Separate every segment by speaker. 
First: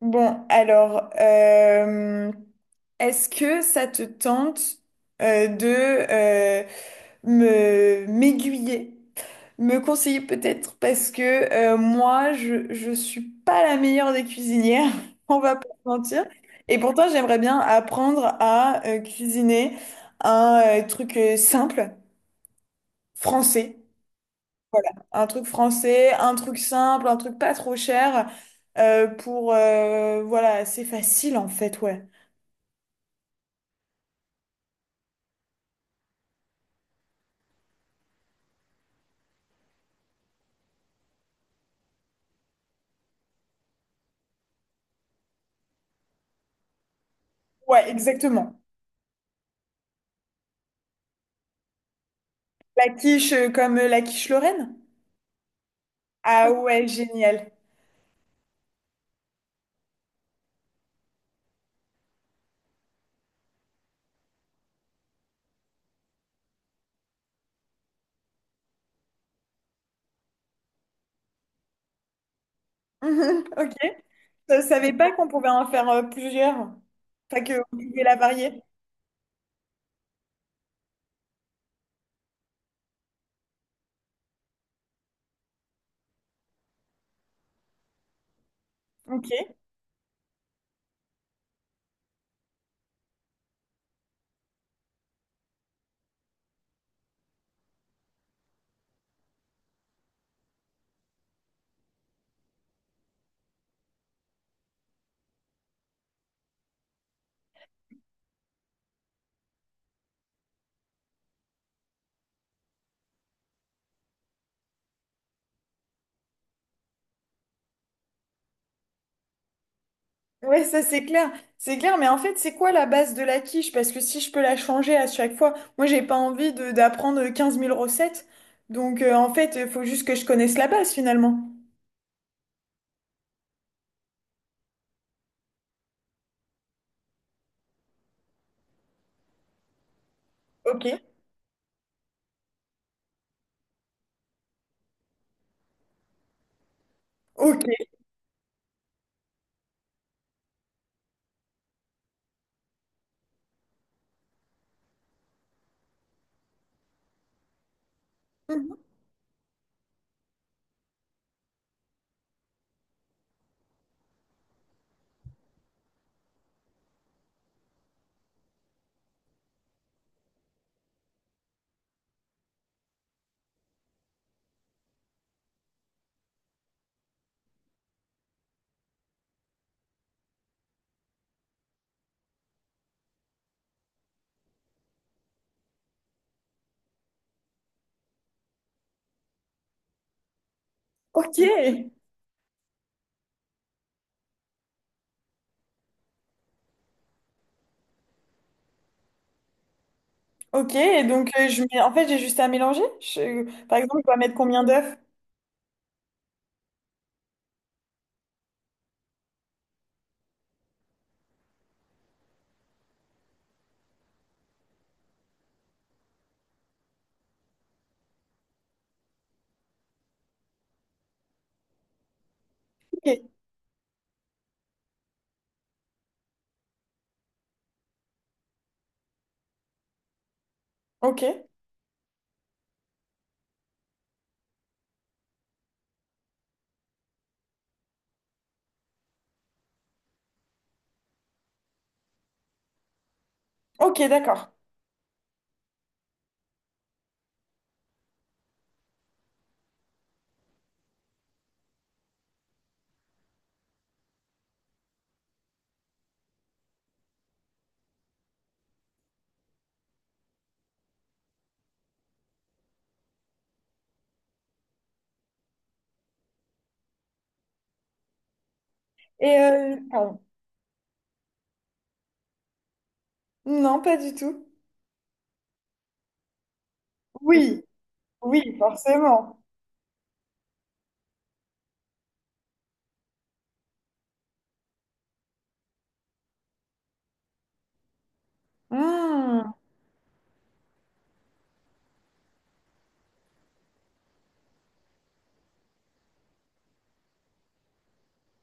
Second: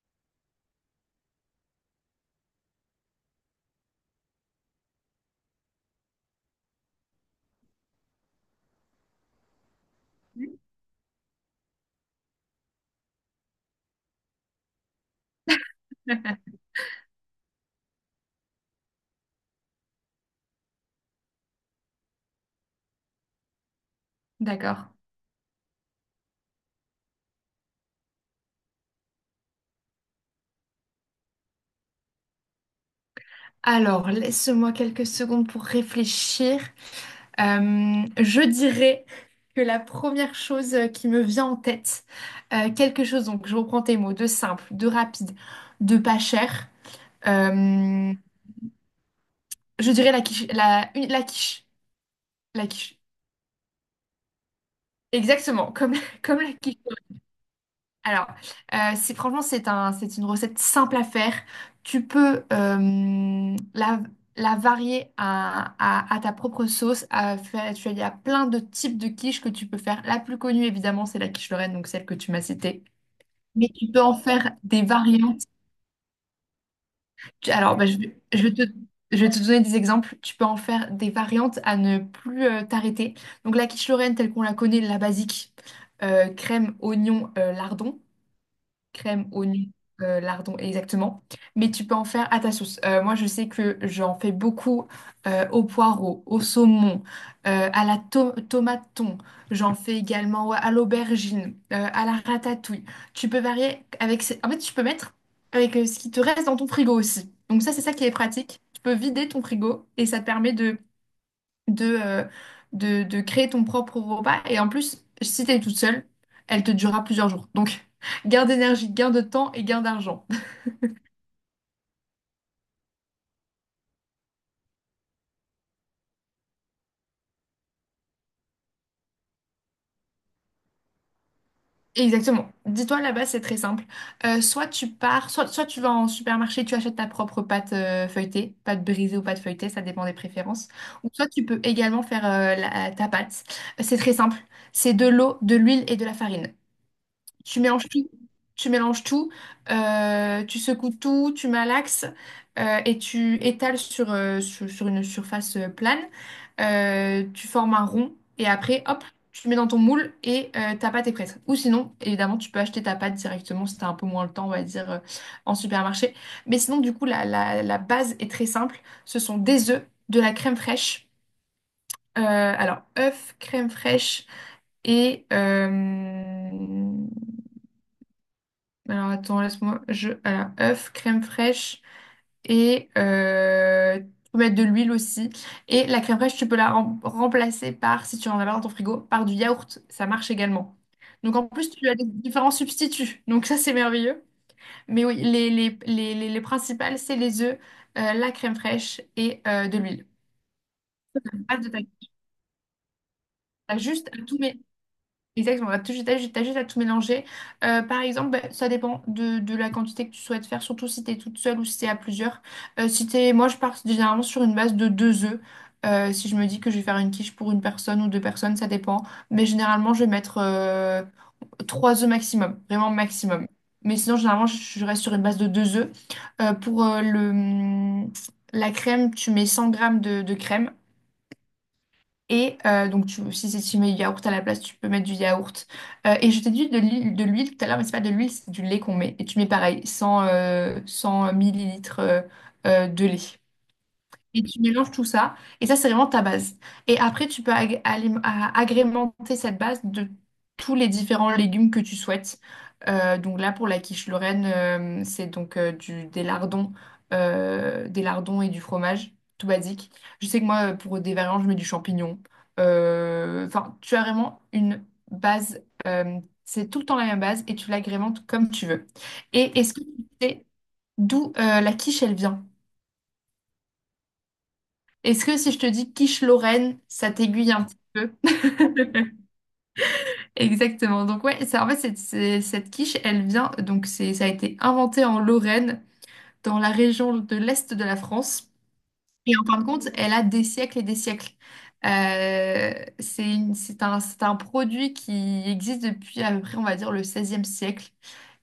Speaker 1: Bon, alors, euh, Est-ce que ça te tente de euh, me m'aiguiller, me conseiller peut-être parce que moi, je suis pas la meilleure des cuisinières, on va pas se mentir. Et pourtant, j'aimerais bien apprendre à cuisiner un truc simple français. Voilà,
Speaker 2: D'accord.
Speaker 1: un truc français, un truc simple, un truc pas trop cher pour voilà, c'est facile en fait, ouais.
Speaker 2: Alors, laisse-moi quelques secondes pour réfléchir. Je dirais que la première chose qui me vient en tête, quelque chose, donc je reprends tes mots, de simple, de rapide, de pas cher,
Speaker 1: Ouais,
Speaker 2: euh,
Speaker 1: exactement.
Speaker 2: je dirais la quiche, la
Speaker 1: La
Speaker 2: quiche.
Speaker 1: quiche comme la quiche Lorraine?
Speaker 2: Exactement, comme, comme
Speaker 1: Ah
Speaker 2: la quiche.
Speaker 1: ouais, génial.
Speaker 2: Alors, c'est franchement, c'est un, c'est une recette simple à faire. Tu peux la varier à, à ta propre sauce. À faire, tu as- Il y a plein de types de quiches que tu peux faire. La plus connue, évidemment, c'est la quiche Lorraine, donc celle que tu m'as citée.
Speaker 1: Mhm,
Speaker 2: Mais
Speaker 1: ok.
Speaker 2: tu peux en faire
Speaker 1: Je
Speaker 2: des
Speaker 1: savais pas qu'on
Speaker 2: variantes.
Speaker 1: pouvait en faire plusieurs. Enfin,
Speaker 2: Tu-
Speaker 1: que
Speaker 2: Alors,
Speaker 1: vous
Speaker 2: bah, je,
Speaker 1: pouvez la
Speaker 2: vais je vais
Speaker 1: varier.
Speaker 2: te, je vais te donner des exemples. Tu peux en faire des variantes à ne plus t'arrêter. Donc, la quiche Lorraine, telle qu'on la connaît, la basique, crème, oignon, lardon. Crème,
Speaker 1: Ok.
Speaker 2: oignon, lardon, exactement. Mais tu peux en faire à ta sauce. Moi, je sais que j'en fais beaucoup au poireau, au saumon, euh, à la tomate thon. J'en fais également ouais, à l'aubergine, à la ratatouille. Tu peux varier avec en fait, tu peux mettre avec ce qui te reste dans ton frigo aussi. Donc ça, c'est ça qui est pratique. Tu peux vider ton frigo et ça te permet de, euh, de créer ton propre repas. Et en plus, si t'es toute seule, elle te durera plusieurs jours. Donc, gain d'énergie, gain de temps et gain d'argent.
Speaker 1: Ouais, ça c'est clair. C'est clair, mais en fait, c'est quoi la base de la quiche? Parce que si je peux la changer à chaque fois, moi j'ai pas envie de d'apprendre 15 000 recettes. Donc en fait, il faut juste que je connaisse la base finalement.
Speaker 2: Exactement. Dis-toi, là-bas, c'est très simple. Soit tu pars, soit tu vas en supermarché, tu achètes ta propre pâte pâte brisée ou pâte feuilletée, ça dépend des préférences.
Speaker 1: Ok.
Speaker 2: Ou soit tu peux également faire ta pâte. C'est très simple. C'est de l'eau, de l'huile et de la farine. Tu
Speaker 1: Ok.
Speaker 2: mélanges tout. Tu mélanges tout, tu secoues tout, tu malaxes et tu étales sur une surface plane. Tu formes un rond et
Speaker 1: Mhm.
Speaker 2: après, hop, tu le mets dans ton moule et ta pâte est prête. Ou sinon, évidemment, tu peux acheter ta pâte directement si tu as un peu moins le temps, on va dire, en supermarché. Mais sinon, du coup, la base est très simple. Ce sont des œufs, de la crème fraîche. Alors, œufs, crème fraîche et alors attends, laisse-moi. Je... Alors, œuf, crème fraîche et tu peux mettre de l'huile aussi. Et la crème fraîche, tu peux remplacer par, si tu en as pas dans ton frigo, par du yaourt. Ça marche également. Donc
Speaker 1: Ok.
Speaker 2: en plus, tu as des différents substituts. Donc ça, c'est merveilleux. Mais oui, les principales, c'est les œufs, la crème fraîche et de l'huile.
Speaker 1: Ok. Et donc
Speaker 2: Pas
Speaker 1: je
Speaker 2: de
Speaker 1: mets...
Speaker 2: taille.
Speaker 1: en fait, j'ai juste à mélanger. Par
Speaker 2: T'as
Speaker 1: exemple, je
Speaker 2: juste
Speaker 1: dois
Speaker 2: à
Speaker 1: mettre
Speaker 2: tout, mé-
Speaker 1: combien d'œufs?
Speaker 2: Exactement, t'as juste à tout mélanger. Par exemple, bah, ça dépend de la quantité que tu souhaites faire, surtout si t'es toute seule ou si t'es à plusieurs. Si t'es, Moi, je pars généralement sur une base de 2 œufs. Si je me dis que je vais faire une quiche pour une personne ou deux personnes, ça dépend. Mais généralement, je vais mettre 3 œufs maximum, vraiment
Speaker 1: Ok.
Speaker 2: maximum. Mais sinon, généralement, je reste sur une base de deux œufs. Pour la crème, tu mets 100 grammes de crème.
Speaker 1: Ok,
Speaker 2: Et donc, tu, si, si tu mets du yaourt à la place, tu peux mettre du yaourt. Et je t'ai dit de l'huile tout à l'heure, mais c'est pas de l'huile, c'est du lait qu'on met. Et tu mets pareil, 100 millilitres de lait.
Speaker 1: ok,
Speaker 2: Et
Speaker 1: d'accord.
Speaker 2: tu mélanges tout ça. Et ça, c'est vraiment ta base. Et après, tu peux agrémenter cette base de tous les différents légumes que tu souhaites. Donc là, pour la quiche Lorraine, c'est donc des lardons et du fromage, tout basique. Je sais que moi, pour des variantes je mets du champignon. Enfin, tu as vraiment une base. C'est tout le temps la même base et tu l'agrémentes comme tu veux.
Speaker 1: Et
Speaker 2: Et est-ce que tu
Speaker 1: pardon.
Speaker 2: sais d'où la quiche, elle vient?
Speaker 1: Non, pas du tout.
Speaker 2: Est-ce que si je te dis quiche Lorraine, ça t'aiguille un
Speaker 1: Oui,
Speaker 2: petit peu?
Speaker 1: oui, forcément.
Speaker 2: Exactement. Donc ouais, ça, en fait, cette quiche, elle vient, ça a été inventé en Lorraine, dans la région de l'Est de la France. Et en
Speaker 1: Hmm.
Speaker 2: fin de compte, elle a des siècles et des siècles. C'est un produit qui existe depuis à peu près, on va dire, le 16e siècle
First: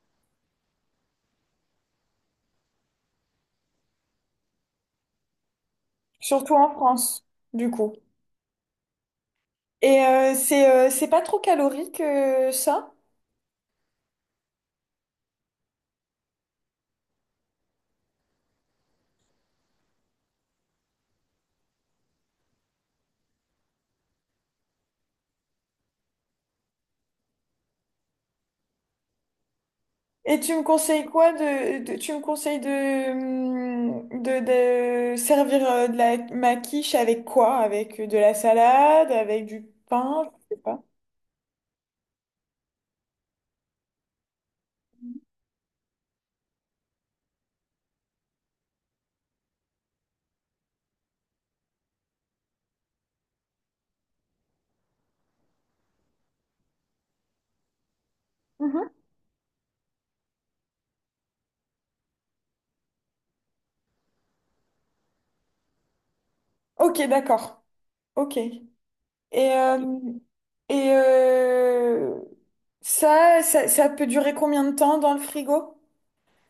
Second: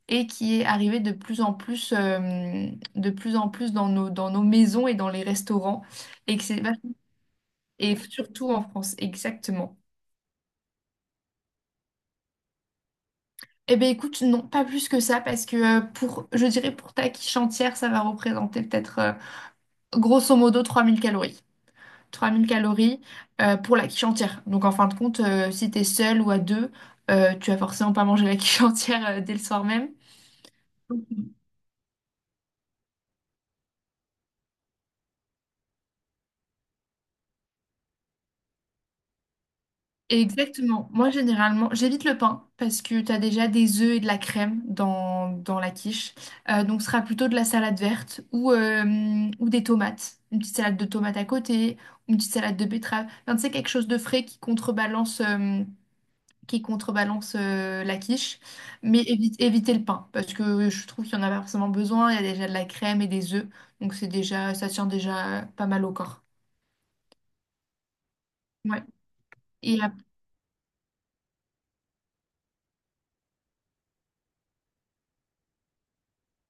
Speaker 2: et qui est arrivé de plus en plus, de plus en plus dans dans nos maisons et dans les restaurants. Et, que
Speaker 1: Surtout
Speaker 2: c'est
Speaker 1: en
Speaker 2: vach-
Speaker 1: France, du coup.
Speaker 2: et surtout en France, exactement.
Speaker 1: Et c'est pas trop calorique ça?
Speaker 2: Eh bien, écoute, non, pas plus que ça, parce que je dirais pour ta quiche entière, ça va représenter peut-être grosso modo 3000 calories. 3000 calories pour la quiche entière. Donc, en fin de compte, si t'es seul ou à deux, tu vas forcément pas manger la quiche entière dès le soir même.
Speaker 1: Et tu me conseilles quoi tu me conseilles de de servir de la ma quiche avec quoi? Avec de la salade, avec du pain, je sais pas.
Speaker 2: Exactement. Moi, généralement, j'évite le pain parce que tu as déjà des œufs et de la crème dans la quiche. Donc, ce sera plutôt de la salade verte ou ou des tomates. Une petite salade de tomates à côté, une petite salade de betterave. Enfin, tu sais, quelque chose de frais qui contrebalance la quiche.
Speaker 1: Mhm.
Speaker 2: Mais éviter le pain parce que je trouve qu'il n'y en a pas forcément besoin. Il y a déjà de la crème et des œufs. Donc, c'est déjà, ça tient déjà pas mal au corps.
Speaker 1: Ok, d'accord. Ok. Et
Speaker 2: Ouais. Et
Speaker 1: euh,
Speaker 2: après,
Speaker 1: et ça peut durer combien de temps dans le frigo?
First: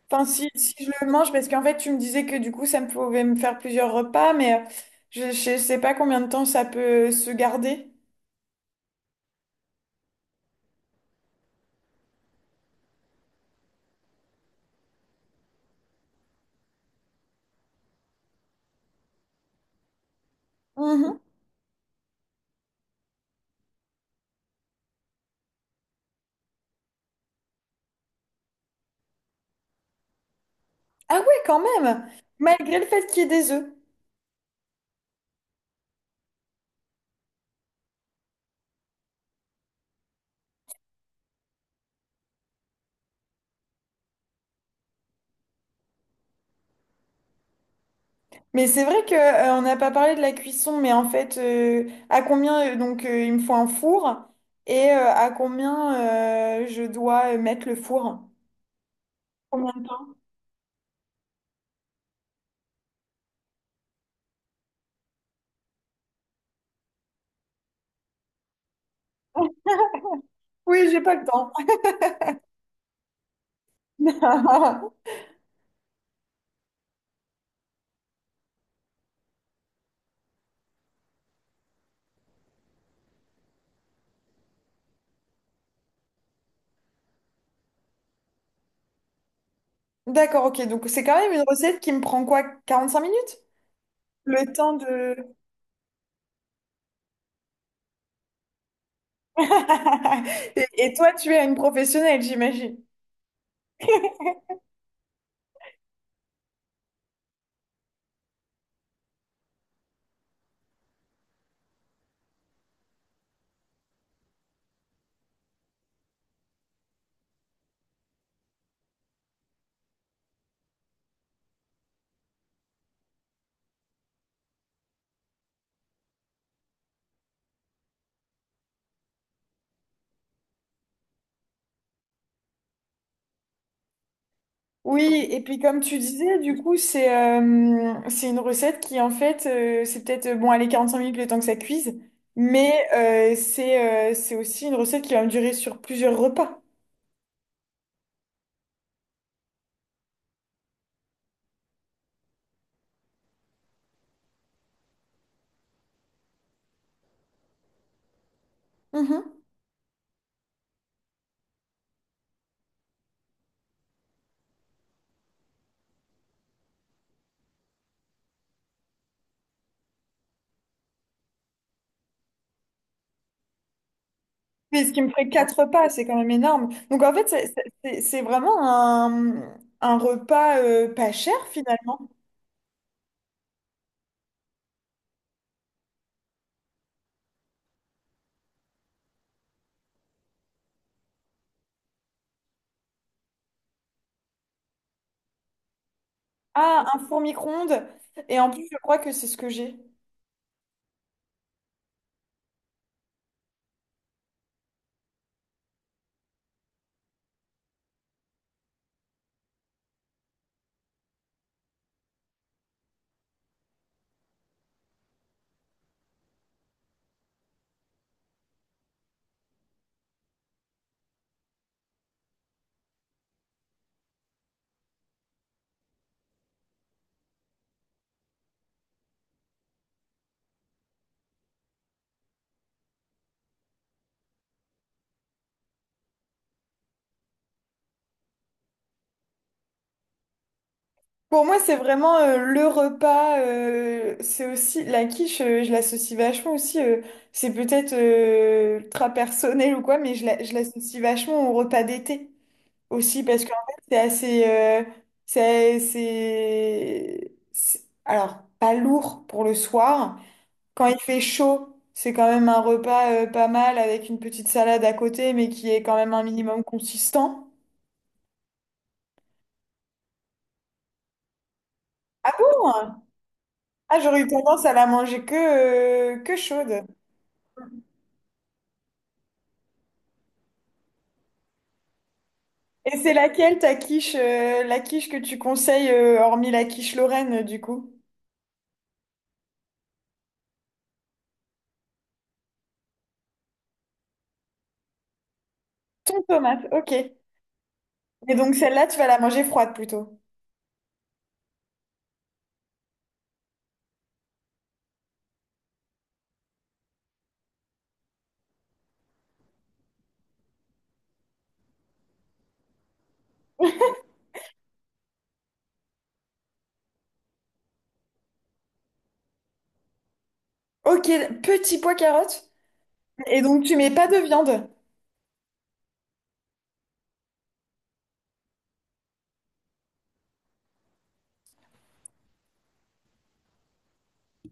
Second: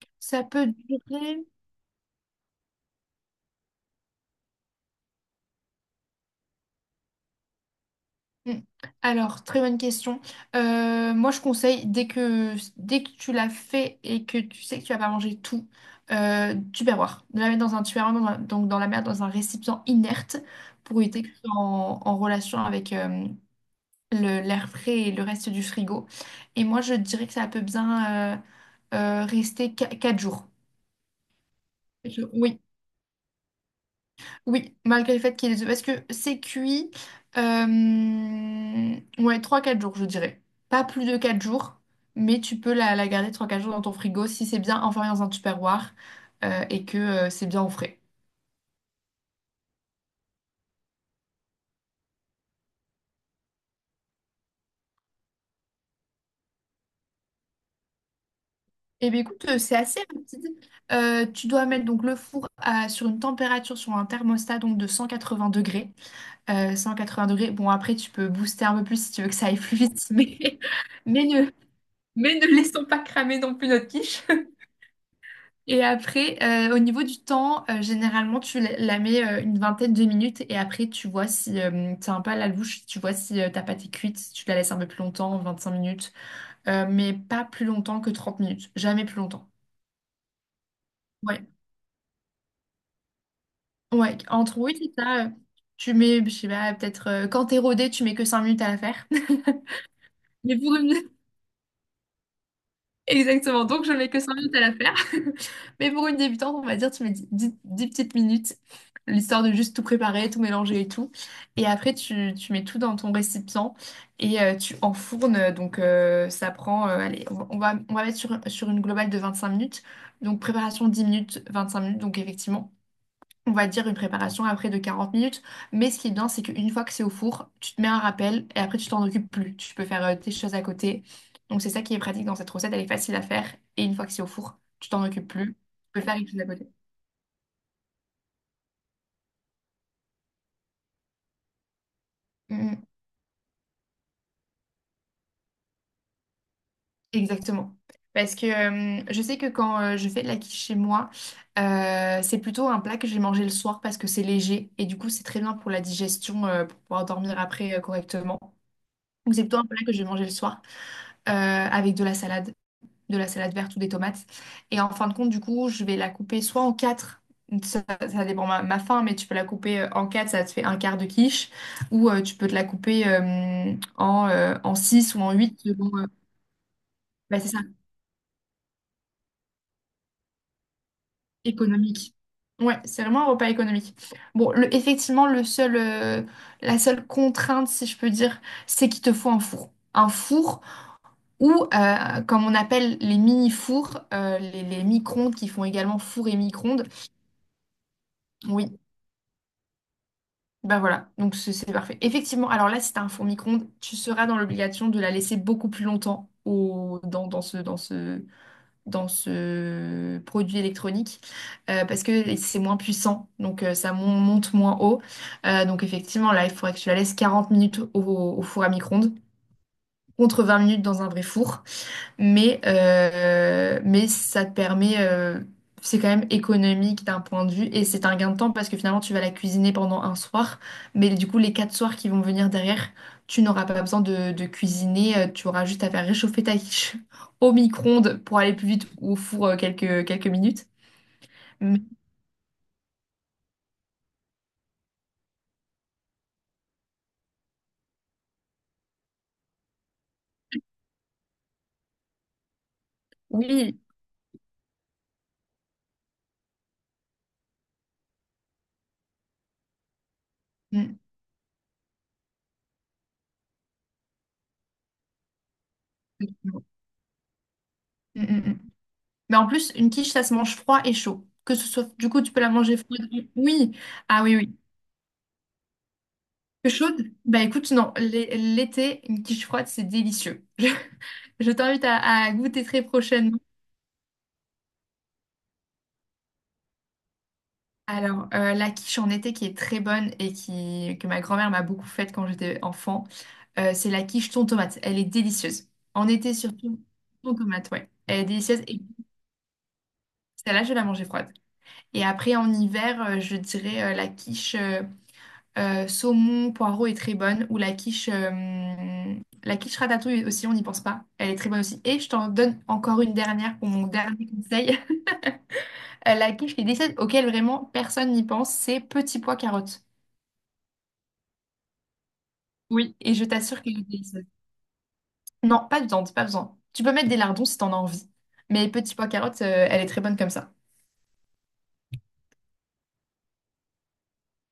Speaker 1: Enfin,
Speaker 2: ça peut
Speaker 1: si je le mange,
Speaker 2: durer.
Speaker 1: parce qu'en fait, tu me disais que du coup, ça me pouvait me faire plusieurs repas, mais je sais pas combien de temps ça peut se garder.
Speaker 2: Mm. Alors, très bonne question. Moi, je conseille, dès que tu l'as fait et que tu sais que tu vas pas manger tout, tupperware. De la mettre dans un tupperware, donc dans un récipient inerte pour
Speaker 1: Mhm.
Speaker 2: éviter que ce soit en, en relation avec l'air frais et le reste du frigo. Et moi, je dirais que ça peut bien rester 4 jours.
Speaker 1: Ah ouais, quand même,
Speaker 2: Oui,
Speaker 1: malgré le fait qu'il y ait des œufs.
Speaker 2: oui, malgré le fait qu'il est ait parce que c'est cuit, ouais, 3 4 jours, je dirais. Pas plus de 4 jours, mais tu peux la garder 3 4 jours dans ton frigo si c'est bien enfermé dans un tupperware et que c'est bien au frais.
Speaker 1: Mais c'est vrai que on n'a pas parlé de la cuisson, mais en fait, à combien donc il me faut un four et à combien je dois mettre le four?
Speaker 2: Eh bien, écoute,
Speaker 1: Combien
Speaker 2: c'est
Speaker 1: de
Speaker 2: assez
Speaker 1: temps?
Speaker 2: rapide. Tu dois mettre donc le four sur une température, sur un thermostat donc de 180 degrés. 180 degrés, bon, après, tu peux booster un peu plus si tu veux que ça aille plus vite,
Speaker 1: Oui, j'ai pas
Speaker 2: mais,
Speaker 1: le
Speaker 2: ne,
Speaker 1: temps.
Speaker 2: mais ne laissons pas cramer non plus notre quiche. Et après, au niveau du temps, généralement, tu la mets une vingtaine de minutes et après, tu vois si t'as un peu à la louche, tu vois si ta pâte est cuite, si tu la laisses un peu plus longtemps, 25 minutes. Mais pas plus longtemps que 30 minutes, jamais plus longtemps.
Speaker 1: D'accord, ok. Donc c'est quand même une
Speaker 2: Ouais,
Speaker 1: recette qui me prend quoi, 45 minutes?
Speaker 2: ouais,
Speaker 1: Le
Speaker 2: entre
Speaker 1: temps
Speaker 2: oui, c'est
Speaker 1: de...
Speaker 2: ça, tu mets, je sais pas, peut-être quand t'es rodé, tu mets que 5 minutes à la faire. Mais
Speaker 1: Et
Speaker 2: pour une,
Speaker 1: toi, tu es une professionnelle, j'imagine.
Speaker 2: Exactement, donc je mets que 5 minutes à la faire. Mais pour une débutante, on va dire, tu mets 10 petites minutes, l'histoire de juste tout préparer, tout mélanger et tout. Et après, tu mets tout dans ton récipient et tu enfournes. Donc ça prend, allez, on va mettre sur, sur une globale de 25 minutes. Donc préparation 10 minutes, 25 minutes, donc effectivement on va dire une préparation après de 40 minutes. Mais ce qui est bien, c'est qu'une fois que c'est au four, tu te mets un rappel et après tu t'en occupes plus. Tu peux faire tes choses à côté. Donc c'est ça qui est pratique dans cette recette, elle est facile à faire. Et une fois que c'est au four, tu t'en
Speaker 1: Oui,
Speaker 2: occupes
Speaker 1: et
Speaker 2: plus.
Speaker 1: puis
Speaker 2: Tu
Speaker 1: comme tu
Speaker 2: peux faire une
Speaker 1: disais,
Speaker 2: chose à
Speaker 1: du
Speaker 2: côté.
Speaker 1: coup, c'est une recette qui, en fait, c'est peut-être, bon, allez, 5 minutes le temps que ça cuise, mais
Speaker 2: Mm,
Speaker 1: c'est aussi une recette qui va me durer sur plusieurs repas.
Speaker 2: exactement. Parce que je sais que quand je fais de la quiche chez moi, c'est plutôt un plat que je vais manger le soir parce que c'est léger et du coup c'est très bien pour la digestion, pour pouvoir dormir après correctement. Donc
Speaker 1: Mhm.
Speaker 2: c'est plutôt un plat que je vais manger le soir avec de la salade. De la salade verte ou des tomates. Et en fin de compte, du coup, je vais la couper soit en quatre, ça dépend ma faim, mais tu peux la couper en quatre, ça te fait un quart de quiche, ou tu peux te la couper en
Speaker 1: Mais ce qui me
Speaker 2: six ou
Speaker 1: ferait
Speaker 2: en
Speaker 1: quatre
Speaker 2: huit,
Speaker 1: repas,
Speaker 2: selon,
Speaker 1: c'est quand même énorme. Donc en fait,
Speaker 2: bah, c'est ça,
Speaker 1: c'est vraiment un repas pas cher, finalement.
Speaker 2: économique. Ouais, c'est vraiment un repas économique. Bon, effectivement, la seule contrainte, si je peux dire, c'est qu'il te faut un four. Un four ou, comme on appelle les mini-fours, euh, les micro-ondes qui font également four et micro-ondes.
Speaker 1: Ah, un four micro-ondes. Et en plus, je
Speaker 2: Oui.
Speaker 1: crois que c'est ce que j'ai.
Speaker 2: Bah voilà, donc c'est parfait. Effectivement, alors là, si t'as un four micro-ondes, tu seras dans l'obligation de la laisser beaucoup plus longtemps au, dans, dans ce, dans ce, dans ce produit électronique parce que c'est moins puissant, donc ça monte moins haut. Donc effectivement, là, il faudrait que tu la laisses 40 minutes au four à micro-ondes contre 20 minutes dans un vrai four. Mais ça te permet, c'est quand même économique d'un point de vue et c'est un gain de temps parce que finalement tu vas la cuisiner pendant un soir, mais du coup les quatre soirs qui vont venir derrière, tu n'auras pas besoin de cuisiner, tu auras juste à faire réchauffer ta quiche au micro-ondes pour aller plus vite ou au four quelques minutes.
Speaker 1: Pour moi, c'est
Speaker 2: Mais
Speaker 1: vraiment le repas. C'est aussi la quiche, je l'associe vachement aussi. C'est peut-être ultra personnel ou quoi, mais je l'associe vachement au repas d'été aussi parce qu'en
Speaker 2: oui.
Speaker 1: fait, c'est assez. Alors, pas lourd pour le soir. Quand il
Speaker 2: Mm.
Speaker 1: fait chaud, c'est quand même un repas pas mal avec une petite salade à côté, mais qui est quand même un
Speaker 2: Mm,
Speaker 1: minimum consistant.
Speaker 2: mm, mm. Mais en plus, une quiche, ça se mange froid et chaud. Que ce soit, du coup,
Speaker 1: Ah
Speaker 2: tu peux la manger
Speaker 1: bon?
Speaker 2: froide. Oui.
Speaker 1: Ah, j'aurais
Speaker 2: Ah
Speaker 1: eu
Speaker 2: oui, oui.
Speaker 1: tendance à la manger que
Speaker 2: Peu
Speaker 1: chaude.
Speaker 2: chaude? Bah écoute, non, l'été, une quiche froide, c'est délicieux. Je t'invite à goûter très
Speaker 1: Et c'est
Speaker 2: prochainement.
Speaker 1: laquelle ta quiche, la quiche que tu conseilles, hormis la quiche Lorraine, du coup?
Speaker 2: Alors, la quiche en été qui est très bonne et que ma grand-mère m'a beaucoup faite quand j'étais enfant, c'est la quiche thon tomate. Elle est délicieuse. En
Speaker 1: Ton
Speaker 2: été
Speaker 1: tomate,
Speaker 2: surtout,
Speaker 1: ok.
Speaker 2: thon tomate, ouais. Elle est
Speaker 1: Et donc
Speaker 2: délicieuse et
Speaker 1: celle-là, tu vas la manger froide plutôt.
Speaker 2: celle-là, je vais la manger froide. Et après, en hiver, je dirais euh, la quiche saumon, poireau est très bonne. Ou la quiche ratatouille aussi, on n'y pense pas. Elle est très bonne aussi. Et je t'en donne encore une dernière pour mon dernier conseil. La quiche qui est délicieuse, auquel vraiment personne n'y pense, c'est petit pois carottes.
Speaker 1: Ok, petit pois carotte.
Speaker 2: Oui. Et je
Speaker 1: Et
Speaker 2: t'assure
Speaker 1: donc tu
Speaker 2: qu'elle est
Speaker 1: mets pas de
Speaker 2: délicieuse.
Speaker 1: viande.
Speaker 2: Non, pas de viande, pas besoin. Tu peux mettre des lardons si t'en as envie. Mais petit pois carottes, elle est très bonne comme ça.